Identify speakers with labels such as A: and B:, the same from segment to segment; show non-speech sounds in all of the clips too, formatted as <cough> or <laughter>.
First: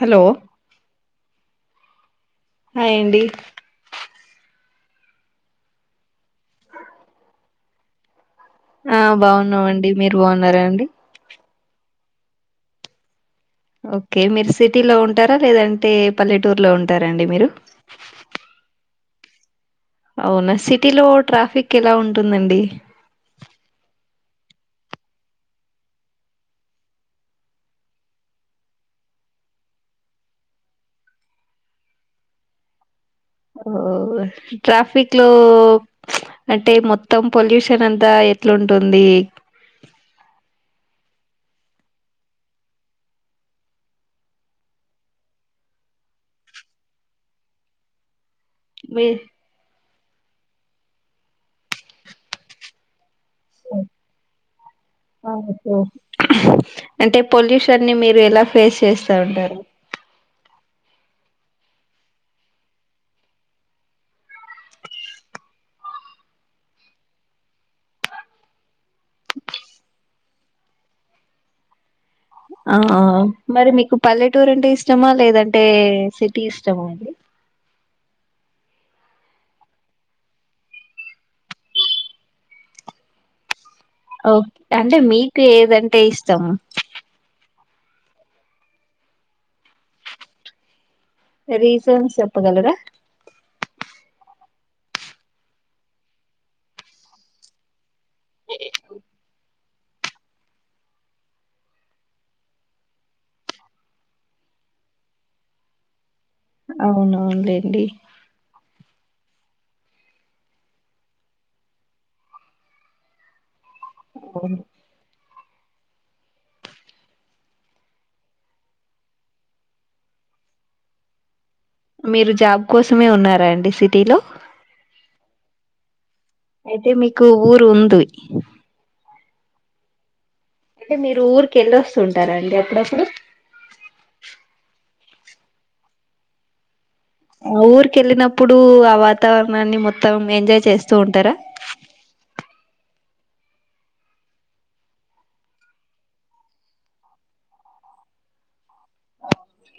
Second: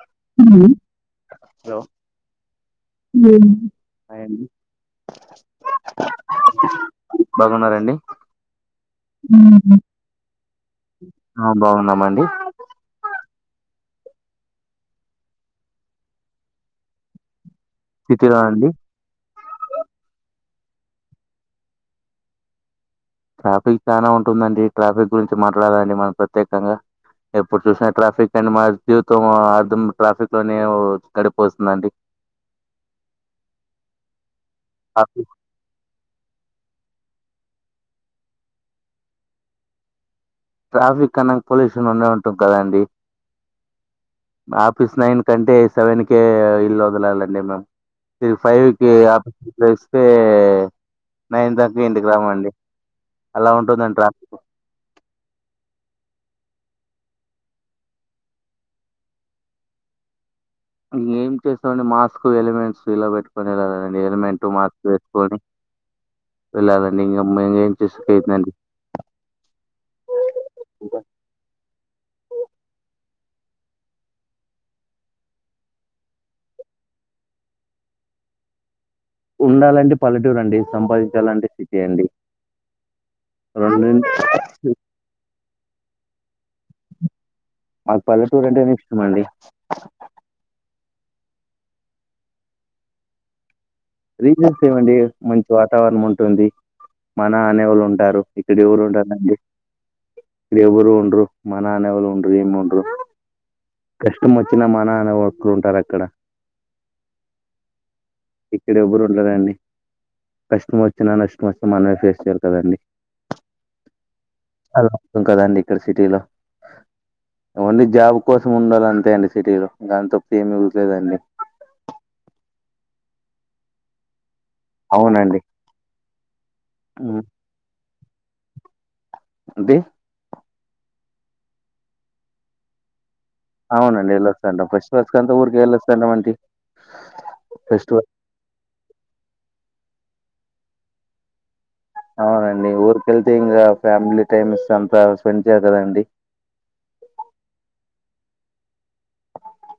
A: Hello
B: హ్మ్మ్. Hello.
A: Hi అండి
B: <unintelligible> hi అండి. బాగున్నారా అండి?
A: ఆ బాగున్నామండి మీరు బాగున్నారా అండి
B: ఆ బాగున్నామండి
A: ఓకే మీరు సిటీలో ఉంటారా? లేదంటే పల్లెటూరులో ఉంటారా అండి మీరు
B: సిటీ లోఅండి
A: అవునా సిటీలో ట్రాఫిక్ ఎలా ఉంటుందండి
B: ట్రాఫిక్ చాలా ఉంటుందండి. ట్రాఫిక్ గురించి మాట్లాడాలండి మనం ప్రత్యేకంగా ఎప్పుడు చూసినా ట్రాఫిక్ అండి మా జీవితంలో అర్థం ట్రాఫిక్ లోనే గడిపోస్తుందండి
A: ఓ ట్రాఫిక్ లో అంటే మొత్ మొత్తం పొల్యూషన్ అంతా ఎట్లుంటుంది
B: ట్రాఫిక్ కన్నా పొల్యూషన్ ఉండ ఉంటుంది కదండి ఆఫీస్ నైన్ కంటే సెవెన్కే ఇల్లు వదలాలండి మేము ఇక ఫైవ్ కి
A: మీ
B: ఆఫీస్ క్లోజ్ నైన్ దాటి ఇంటికి రావాలి అలా ఉంటుందండి ట్రాఫిక్
A: అంటే పొల్యూషన్ని మీరు ఎలా ఫేస్ చేస్తా ఉంటారు
B: ఇంకేం చేస్తామండి మాస్క్ ఎలిమెంట్స్ ఇలా పెట్టుకొని వెళ్ళాలండి ఎలిమెంటట్ మాస్క్ వేసుకొని వెళ్ళాలండి ఇంక మేం ఏం చేసు అందండి
A: ఆ మరి మీకు పల్లెటూరు అంటే ఇష్టమా లేదంటే సిటీ ఇష్టమా అండి
B: ఉండాలంటే పల్లెటూరండి, సంపాదించాలంటే సిటీ అండి రెండు
A: ఓకె అంటే మీకే దంటే ఇష్టం
B: మాకు పల్లెటూరు అంటేనే ఇష్టం అండి
A: రీసన్ చెప్పగలరా
B: రీజన్స్ ఏవండి మంచి వాతావరణం ఉంటుంది. మన ఆనేవాళ్ళు ఉంటారు, ఇక్కడ ఎవరు ఉంటారండి ఎవరు ఉండరు మన అనేవాళ్ళు ఉండరు ఏమి ఉండరు కష్టం వచ్చినా మన అనేవాక్కు ఉంటారక్కడ
A: అవునవునులేండి
B: ఇక్కడ ఎవరు ఉండరండి కష్టం వచ్చినా, నష్టం వచ్చే మనమే ఫేస్ చేయాలి కదండి <inaudible> కదండి సిటీలో ఓన్లీ జాబ్ కోసం ఉండాలి అంతే అండి సిటీ లో దాని తప్ప ఏమి ఇవ్వలేదండి
A: మీరు జాబ్ కోసమే ఉన్నారా అండి సిటీలో
B: అవునండి
A: అయితే
B: హ్మ్
A: మీకు ఊరు ఉంది
B: అండి
A: అంటే మీరు ఊరికి వెళ్ళి వస్తుంటారా అండి అప్పుడప్పుడు
B: అవునండి వెళ్ళొస్తాంటాం ఫస్ట్ మంత్ కళ్ళ ఊరికి వెళ్ళొస్తాను అండి ఫెస్టివల్
A: ఊరికెళ్ళినప్పుడు ఆ వాతావరణాన్ని మొత్తం మొత్తం ఎంజాయ్ చేస్తూ ఉంటారా
B: అవునండి ఊరికెళ్తే ఇంకా ఫ్యామిలీ టైమ్స్ అంతా స్పెండ్ చేయ కదండి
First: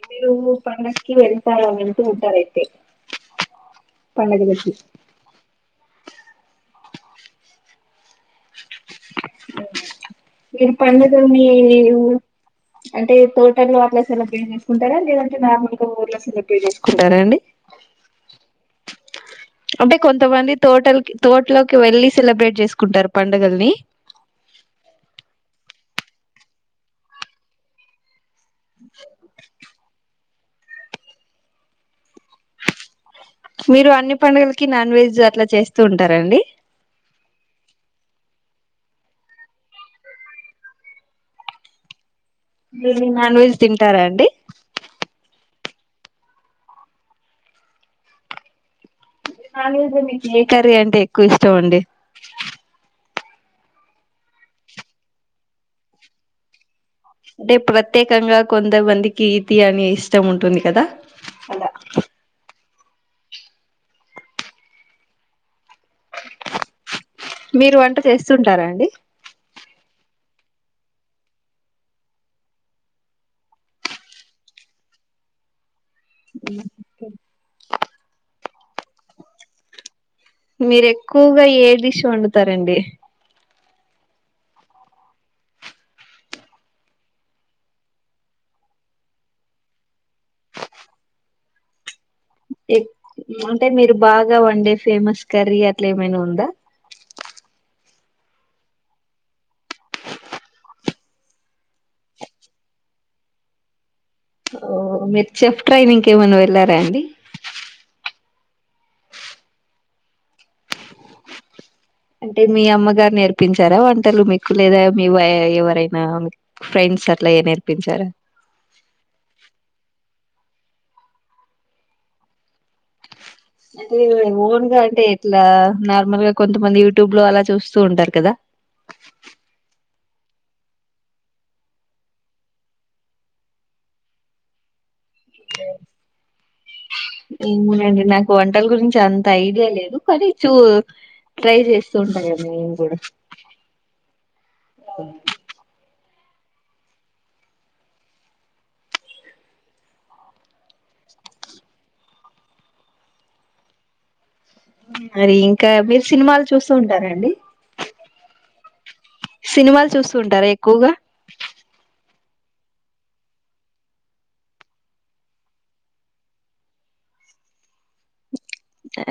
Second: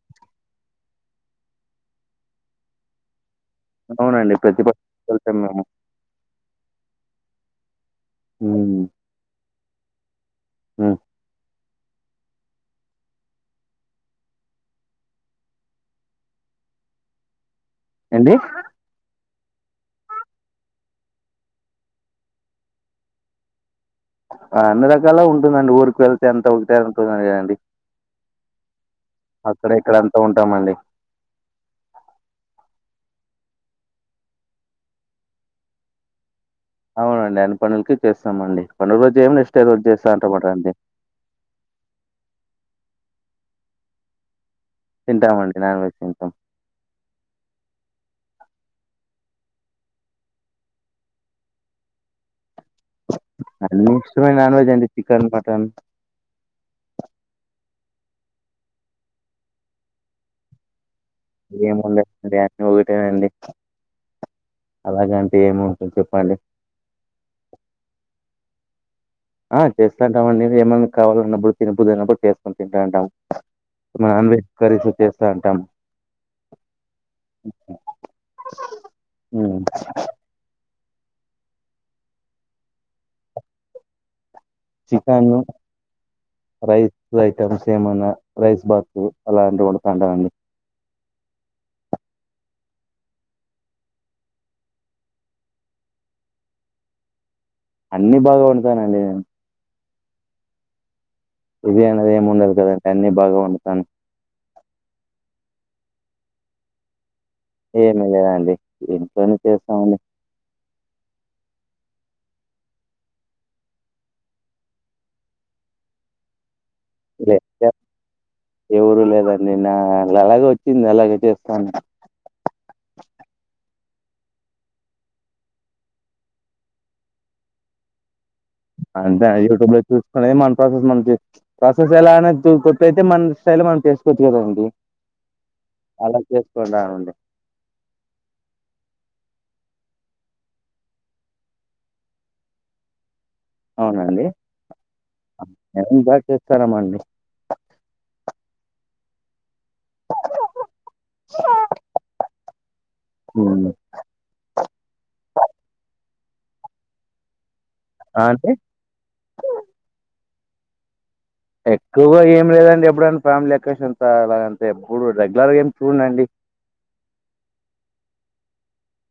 A: మీరు పండగకి వెళ్తా వెళ్తూ ఉంటారయితే
B: అవునండి ప్రతి
A: పండగలకి
B: <unintelligible> వెళ్తాం మేము మ్మ్
A: మీరు
B: హ్మ్.
A: <unintelligible> అంటే తోటలో అట్లా సెలబ్రేట్ చేసుకుంటారా లేదంటే నార్మల్ గా ఊర్లో సెలబ్రేట్ చేసుకుంటారా అండి
B: ఏంటి
A: అంటే కొంతమంది తోటలకి తోటలోకి వెళ్ళి సెలబ్రేట్ చేసుకుంటారు పండగల్ని
B: అన్ని రకాల ఉంటుందండి. ఊరికు వెళ్తే అంతా ఒకటే <inaudible> అండి అక్కడ ఇక్కడం ఉంటామండి
A: మీరు అన్ని పండగల్కి నాన్ వెజ్ అట్లా చేస్తూ ఉంటారండి
B: అవునండి అన్ని పండుగలకి చేస్తామండి పండుగ రోజు <inaudible> రోజు చేస్తా అంటమాట అండి
A: మీరు నాన్ వెజ్ తింటారా అండి
B: తింటామండి నాన్ వెజ్ తింటాం
A: ఏ కర్రీ అంటే ఎక్కువ ఇష్టం అండి
B: అన్ని ఇష్టమే నాన్ వెజ్ అండి చికెన్, మటన్
A: అంటే ప్రత్యేకంగా కొంతమందికి ఇది అని ఇష్టం ఉంటుంది కదా అలా
B: ఏముంది ఒకటేనండి అలాగంటే ఏమి ఉంటుంది చెప్పండి
A: మీరు వంట చేస్తుంటారాండి
B: ఆ చేస్తాంటాం అండి ఏమైన్నా కావాలన్నప్పుడు తినబుద్ది అయినప్పుడు చేసుకొని తింటాంటాము. నాన్ వెజ్ కర్రీస్ చేస్తాంటాము
A: అ
B: మ్మ్
A: మీరు ఎక్కువగా ఏ డిష్ వండుతారండి
B: చికెన్, రైస్ ఐటమ్స్ ఏమన్నా రైస్ బాతు అలాంటి వండుతాంటం అండి
A: అంటే మీరు బాగా వండే ఫేమస్ కర్రీ అట్లా ఏమైనా ఉందా
B: అన్ని బాగా వండుతానండి ఇది అనేది ఏమి ఉండదు కదండి అన్నిీ బాగా వండుతాను
A: ఓ మీరు చెఫ్ ట్రైనింగ్ కి ఏమైనా వెళ్లారా అండి
B: ఏమి లేదండి ఇంట్లోనే చేస్తామండి
A: అంటే మీ అమ్మగారు నేర్పించారా వంటలు మీకు లేదా మీ వ ఎవరైనా ఫ్రెండ్స్ అట్లా నేర్పించారా
B: ఎవరు లేరండి నా అలాగే వచ్చింది అలాగే చేస్తాను
A: అదే ఓన్గా అంటే ఎట్లా నార్మల్ గా కొంతమంది యూట్యూబ్ లో అలా చూస్తూ ఉంటారు కదా
B: అంతే యూట్యూబ్ లో చూసుకునేది మన ప్రాసెస్ మనం ప్రాసెస్ ఎలా అనే కొత్తైతే మన స్టైల్ మనం చేసుకోవచ్చు కదండి అలా చేసుకుంటానండి
A: ఏమోనండి నాకు వంటల్ గురించి అంత ఐడియా లేదు కానీ చు ట్రై చేస్తూ ఉంట గద్ నెన్ గుడ
B: అవునండి అం ఎ ఉ బట్ చేస్తారామండి హ్మ్
A: మరి ఇంకా మీరు సినిమాలు చూస్తూ ఉంటారండి
B: అంటే
A: సినిమాలు చూస్తుంటారా ఎక్కువగా
B: ఎక్కువగా ఏం లేదండి ఎప్పుడన్న ఫ్యామిలీ అక్కేషన్ అలా ఎల్తే ఎప్పుడు రెగ్యులర్గా ఏం చూడనండి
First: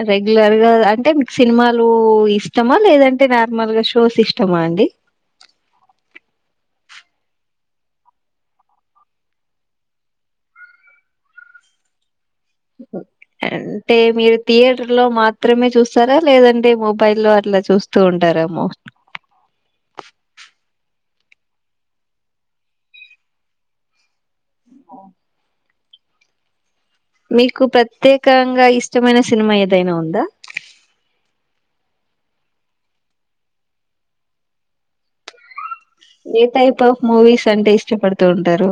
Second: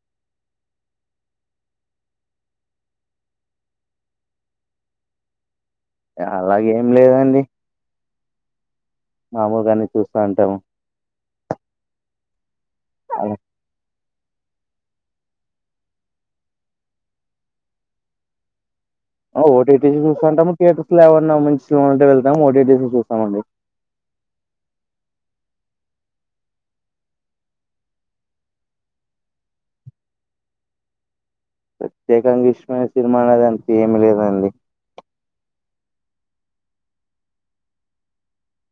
A: రెగ్యులర్గా అంటే మీకు సినిమాలు ఇష్టమా లేదంటే నార్మల్ గా షోస్ ఇష్టమా అండి
B: అలాగేం లేదండి మామూలుగా అన్ని చూస్తా ఉంటాము అలా
A: అంటే మీరు థియేటర్ లో మాత్రమే చూస్తారా లేదంటే మొబైల్ లో అట్లా చూస్తూ ఉంటారామో
B: ఓటీటీ చూస్తుంటాము, థియేటర్స్ లో ఏవన్నా మంచి సినిమా ఉంటే వెళ్తాము. లేకపోతే ఓటీటీలో చూస్తామండి
A: అవును మీకు ప్రత్యేకంగా ఇష్టమైన సినిమా ఏదైనా ఉందా
B: ప్రత్యేకంగా ఇష్టమైన సినిమా అనేది అంత్ ఎం లేదండి
A: ఏ టైప్ ఆఫ్ మూవీస్ అంటే ఇష్టపడుతూ ఉంటారు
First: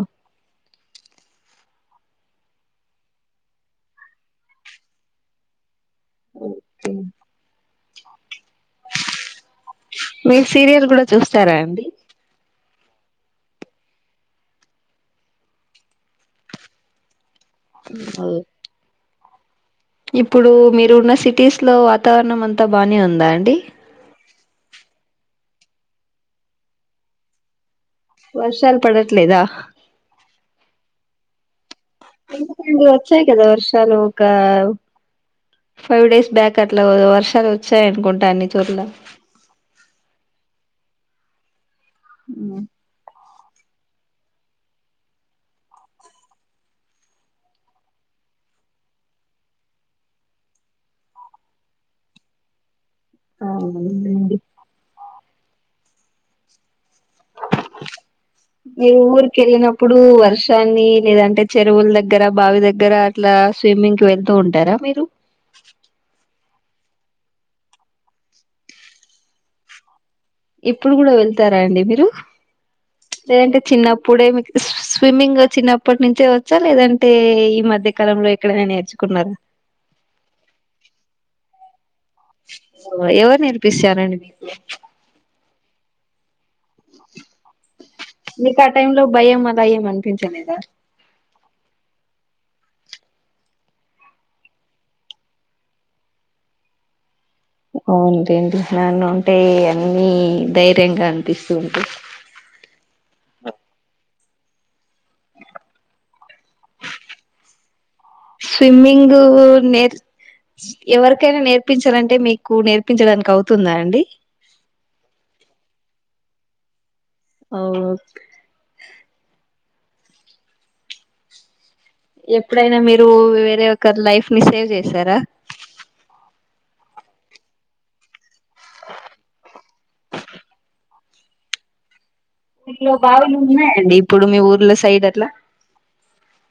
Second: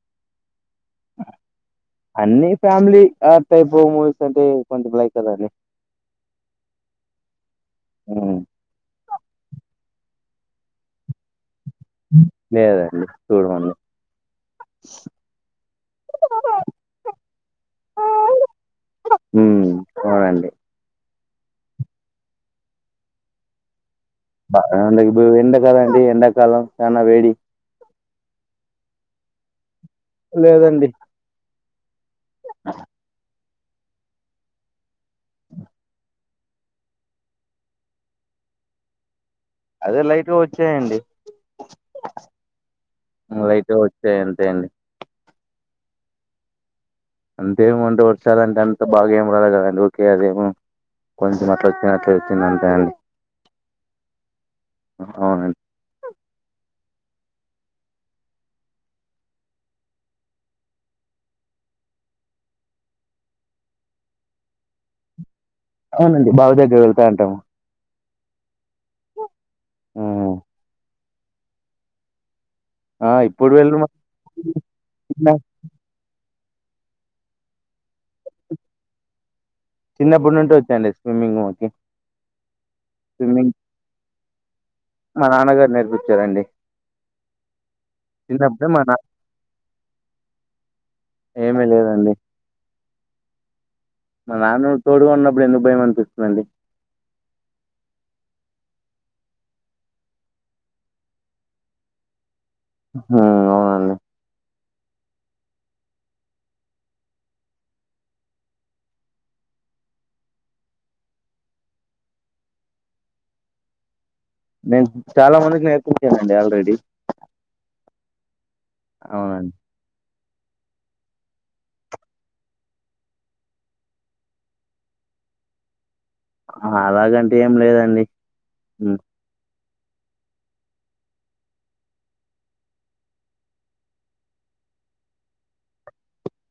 B: అన్ని ఫ్యామిలీ అ టైప్ మూవీస్ అంటే కొంచెం లైక్ కదండి ఉమ్
A: మీరు సీరియల్ కూడా చూస్తారా అండి
B: లేదండి చూడమండి
A: మ్ ఔ
B: మ్మ్
A: ఇప్పుడు మీరు ఉన్న సిట్ టీస్ లో వాతావరణం అంతా బానే ఉందా అండి
B: బ అ దెగ్బు ఎండ కదండి ఎండకాలం చానా వేడి
A: వర్షాలు పడట్లేదా
B: లేదండి
A: ఎందుకండీ వచ్చాయి కదా వర్ష చలు వొకావ్ ఫైవ్ డేస్ బ్యాక్ అట్లా వర్షాలు వచ్చాయినుకుంటాన్ని చోట్ల
B: అదే లైట్గా వచ్చాయండి
A: ఉమ్ము
B: మన లైఫ్ఎ వచ్చే అంతే అండి అంతేమ అంటే వర్షాలు అంటే అంత బాగా ఏం రాలదు కదండి ఓకే అదేమో కొంచెం అట్లా వచ్చ అట్ వచ్చింది అంతే అండి
A: అవు నన్ నండి
B: అవునం
A: మీరు ఊరిక వెళ్ళినప్పుడు వర్షాన్ని లేదంటే చెరువుల దగ్గర బావి దగ్గర అట్లా స్విమ్మింగ్ కి వెళ్తూ ఉంటారా మీరు
B: అవునండి బావ దగ్గర వెళ్తా అంటము ఉమ్.
A: ఇప్పుడు కూడ వెళ్ తరా అండి మీరు
B: ఆ ఇప్పుడు
A: లేదంటే
B: వెళ్ళ
A: చిన్నప్పుడే మిక్ స్
B: చిన్న
A: స్విమ్మింగ్ చిన్నప్పట్ నుంచే నచ్చలేదంటే, ఈ మధ్యకాలంలో ఎక్కడైనా నేర్చుకున్నారా?
B: చిన్నప్పుడు నుంటి వచ్చండి. స్విమ్మింగ్ మకి
A: ఎవరు నేర్పిస్తారండి మీకు?
B: మా నాన్నగారు నేర్పించారండి.
A: మీకు ఆ
B: చిన్నప్పుడే మా
A: టైంలో భయం, అలా ఏమీ అనిపించలేదా?
B: ఏమి లేదండి మా నాన్న తోడుగా ఉన్నప్పుడు ఎందుకు భయం అనిపిస్తుందండి
A: అవున్టెంటి నన్నుంటే అన్నీ ధైర్యంగా అనిపిస్తూ ఉంటి
B: ఆ అవునం
A: స్విమ్మింగ్ నేర్ ఎవరికైనా నేర్పించాలంటే మీకు నేర్పించడానికి అవుతుందా అండి
B: నేను చాలా మందికి నేర్పించానుండి ఆల్రెడీ
A: ఓ
B: అవునం
A: ఎప్పుడైనా మీరు వేరే ఒకరు లైఫ్ ని సేవ్ చేశారా
B: అలాగంటు ఏం లేదండి మ్
A: ఇంట్లో బావులు ఉన్నాయండి ఇప్పుడు మీ ఊర్లో సైడ్ అట్లా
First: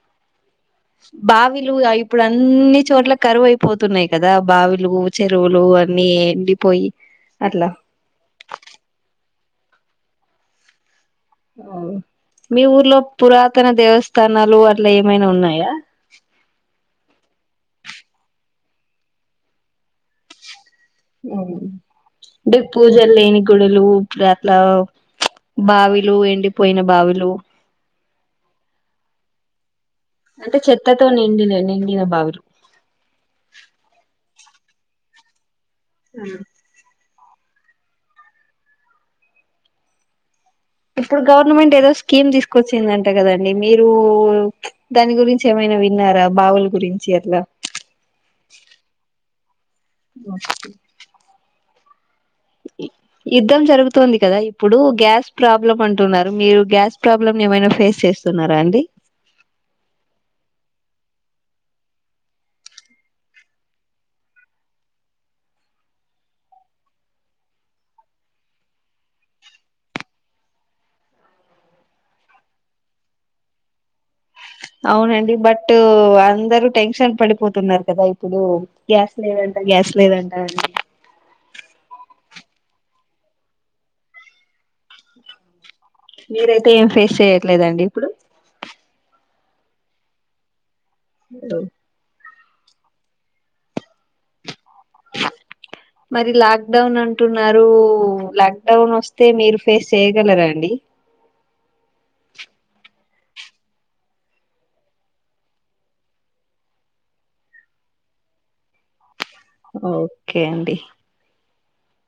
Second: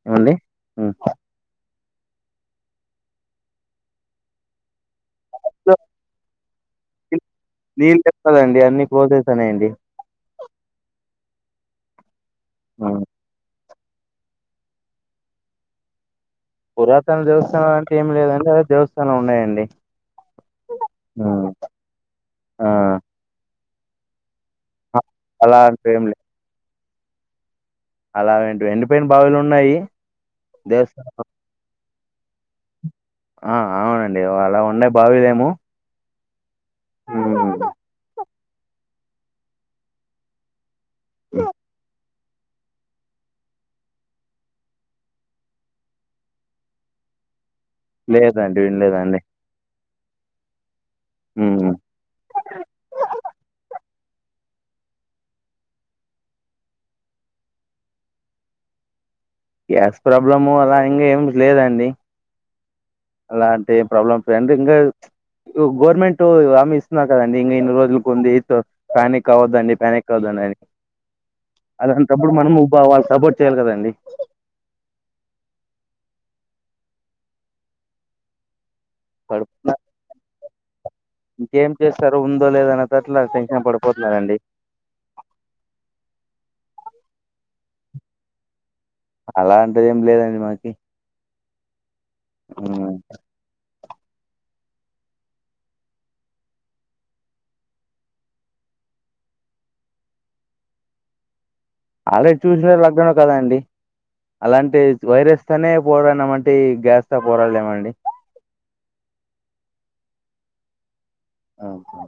B: ఏమండి హ్మ్.
A: బావిలు అయి ఇప్పుడు అన్ని చోట్ల కరువుయిపోతున్నాయి కదా. బావి లు, చెరువులు, అన్ని ఎండి పోయి.
B: నీళ్లు పెట్టదండి, అన్నీ కోసేసి. తానే అండి.
A: ఆగు. మీ ఊర్లో పురాత్ నూతన దేవస్థానాలు అట్లా ఏమైనా ఉన్నాయా?
B: పురాతన దేవస్థానాలు అంటే ఏం లేదండి. అదే దేవస్థానం ఉన్నాయండి. హ్మ్.
A: ఉమ్ అంటే
B: ఆ
A: పూజలు లేని. గుడులు లవ్,
B: అలాంటివి
A: బావిలు ఎండి పో పోయిన బావిలు
B: అలాంవెటివి ఎండిపోయిన బావులు ఉన్నాయి.
A: అంటే, చెత్తతో
B: దేవస్థానం
A: నిండిన నిం నీళ్ల బావిరు.
B: ఆ, అవునండి. అలా ఉండే బావిలేమో.
A: మ్మ్
B: హుమ్
A: ఇప్పుడు గవర్నమెంట్ ఏదోస్ కిమ్ తీసుకొచ్చిందంట కదండి. మీరు దాని గురించి ఏమైనా విన్నారా? బావుల గురించి అట్లా?
B: లేదండి విన్లేదండి. ఉమ్
A: యుద్ధం జరుగు. తుంది కదా ఇప్పుడు గ్యాస్ ప్రాబ్లమ్ అంటున్నారు. మీరు గ్యాస్ ప్రాబ్లమ్ ఏమైనా ఫేస్ చేస్తున్నారా అండి.
B: గ్యాస్ ప్రాబ్లము అలా ఇంగా ఏం లేదండి. అలాంటి ఏ ప్రాబ్లమ్ ట్రెండింగు ప్చ్ గవర్నమెంట్ హామీ ఇస్తున్నారు కదండి. ఇంగా ఇన్ని రోజులకు ఉంది. ఎయిత్ ప్యానిక్ కావ్వొదండి ప్యానిక్ కావ్వొదండి అని అలాంటప్పుడు మనం బాగా వాళ్ళాకు సపోర్ట్ చేయ్యాలి కదండి.
A: అవునండి, బట్ అందరూ టెన్షన్ పడిపోతున్నారు కదా ఇప్పుడు. గ్యాస్ లేదంట,
B: పడుతున్నారు
A: గ్యాస్ లేదంట. అది
B: ఇంకేం చేస్తారో, ఉందో లేదో అన్న తట్లా టెన్షన్ పడిపోతున్నారండి.
A: మీరైతే ఏం ఫేస్ చెయట్లేదండి ఇప్పుడు?
B: అలాంటిదేమీ లేదండి మాకి.
A: <inaudible>
B: ఆ
A: మరి లాక్‌డౌన్ అంటున్నారు. లాక్‌డౌన్ వస్తే, మీరు ఫేస్ చేయగలరా అండి?
B: ఆల్రెడీ చూసిన లాక్‌డౌన్ కదండీ. అలాంటి వైరస్ తోనే పోరాడినం మంటే గ్యాస్ తో, పోరాడలేమా అండి?
A: ఓకే అండి.
B: ఓకే.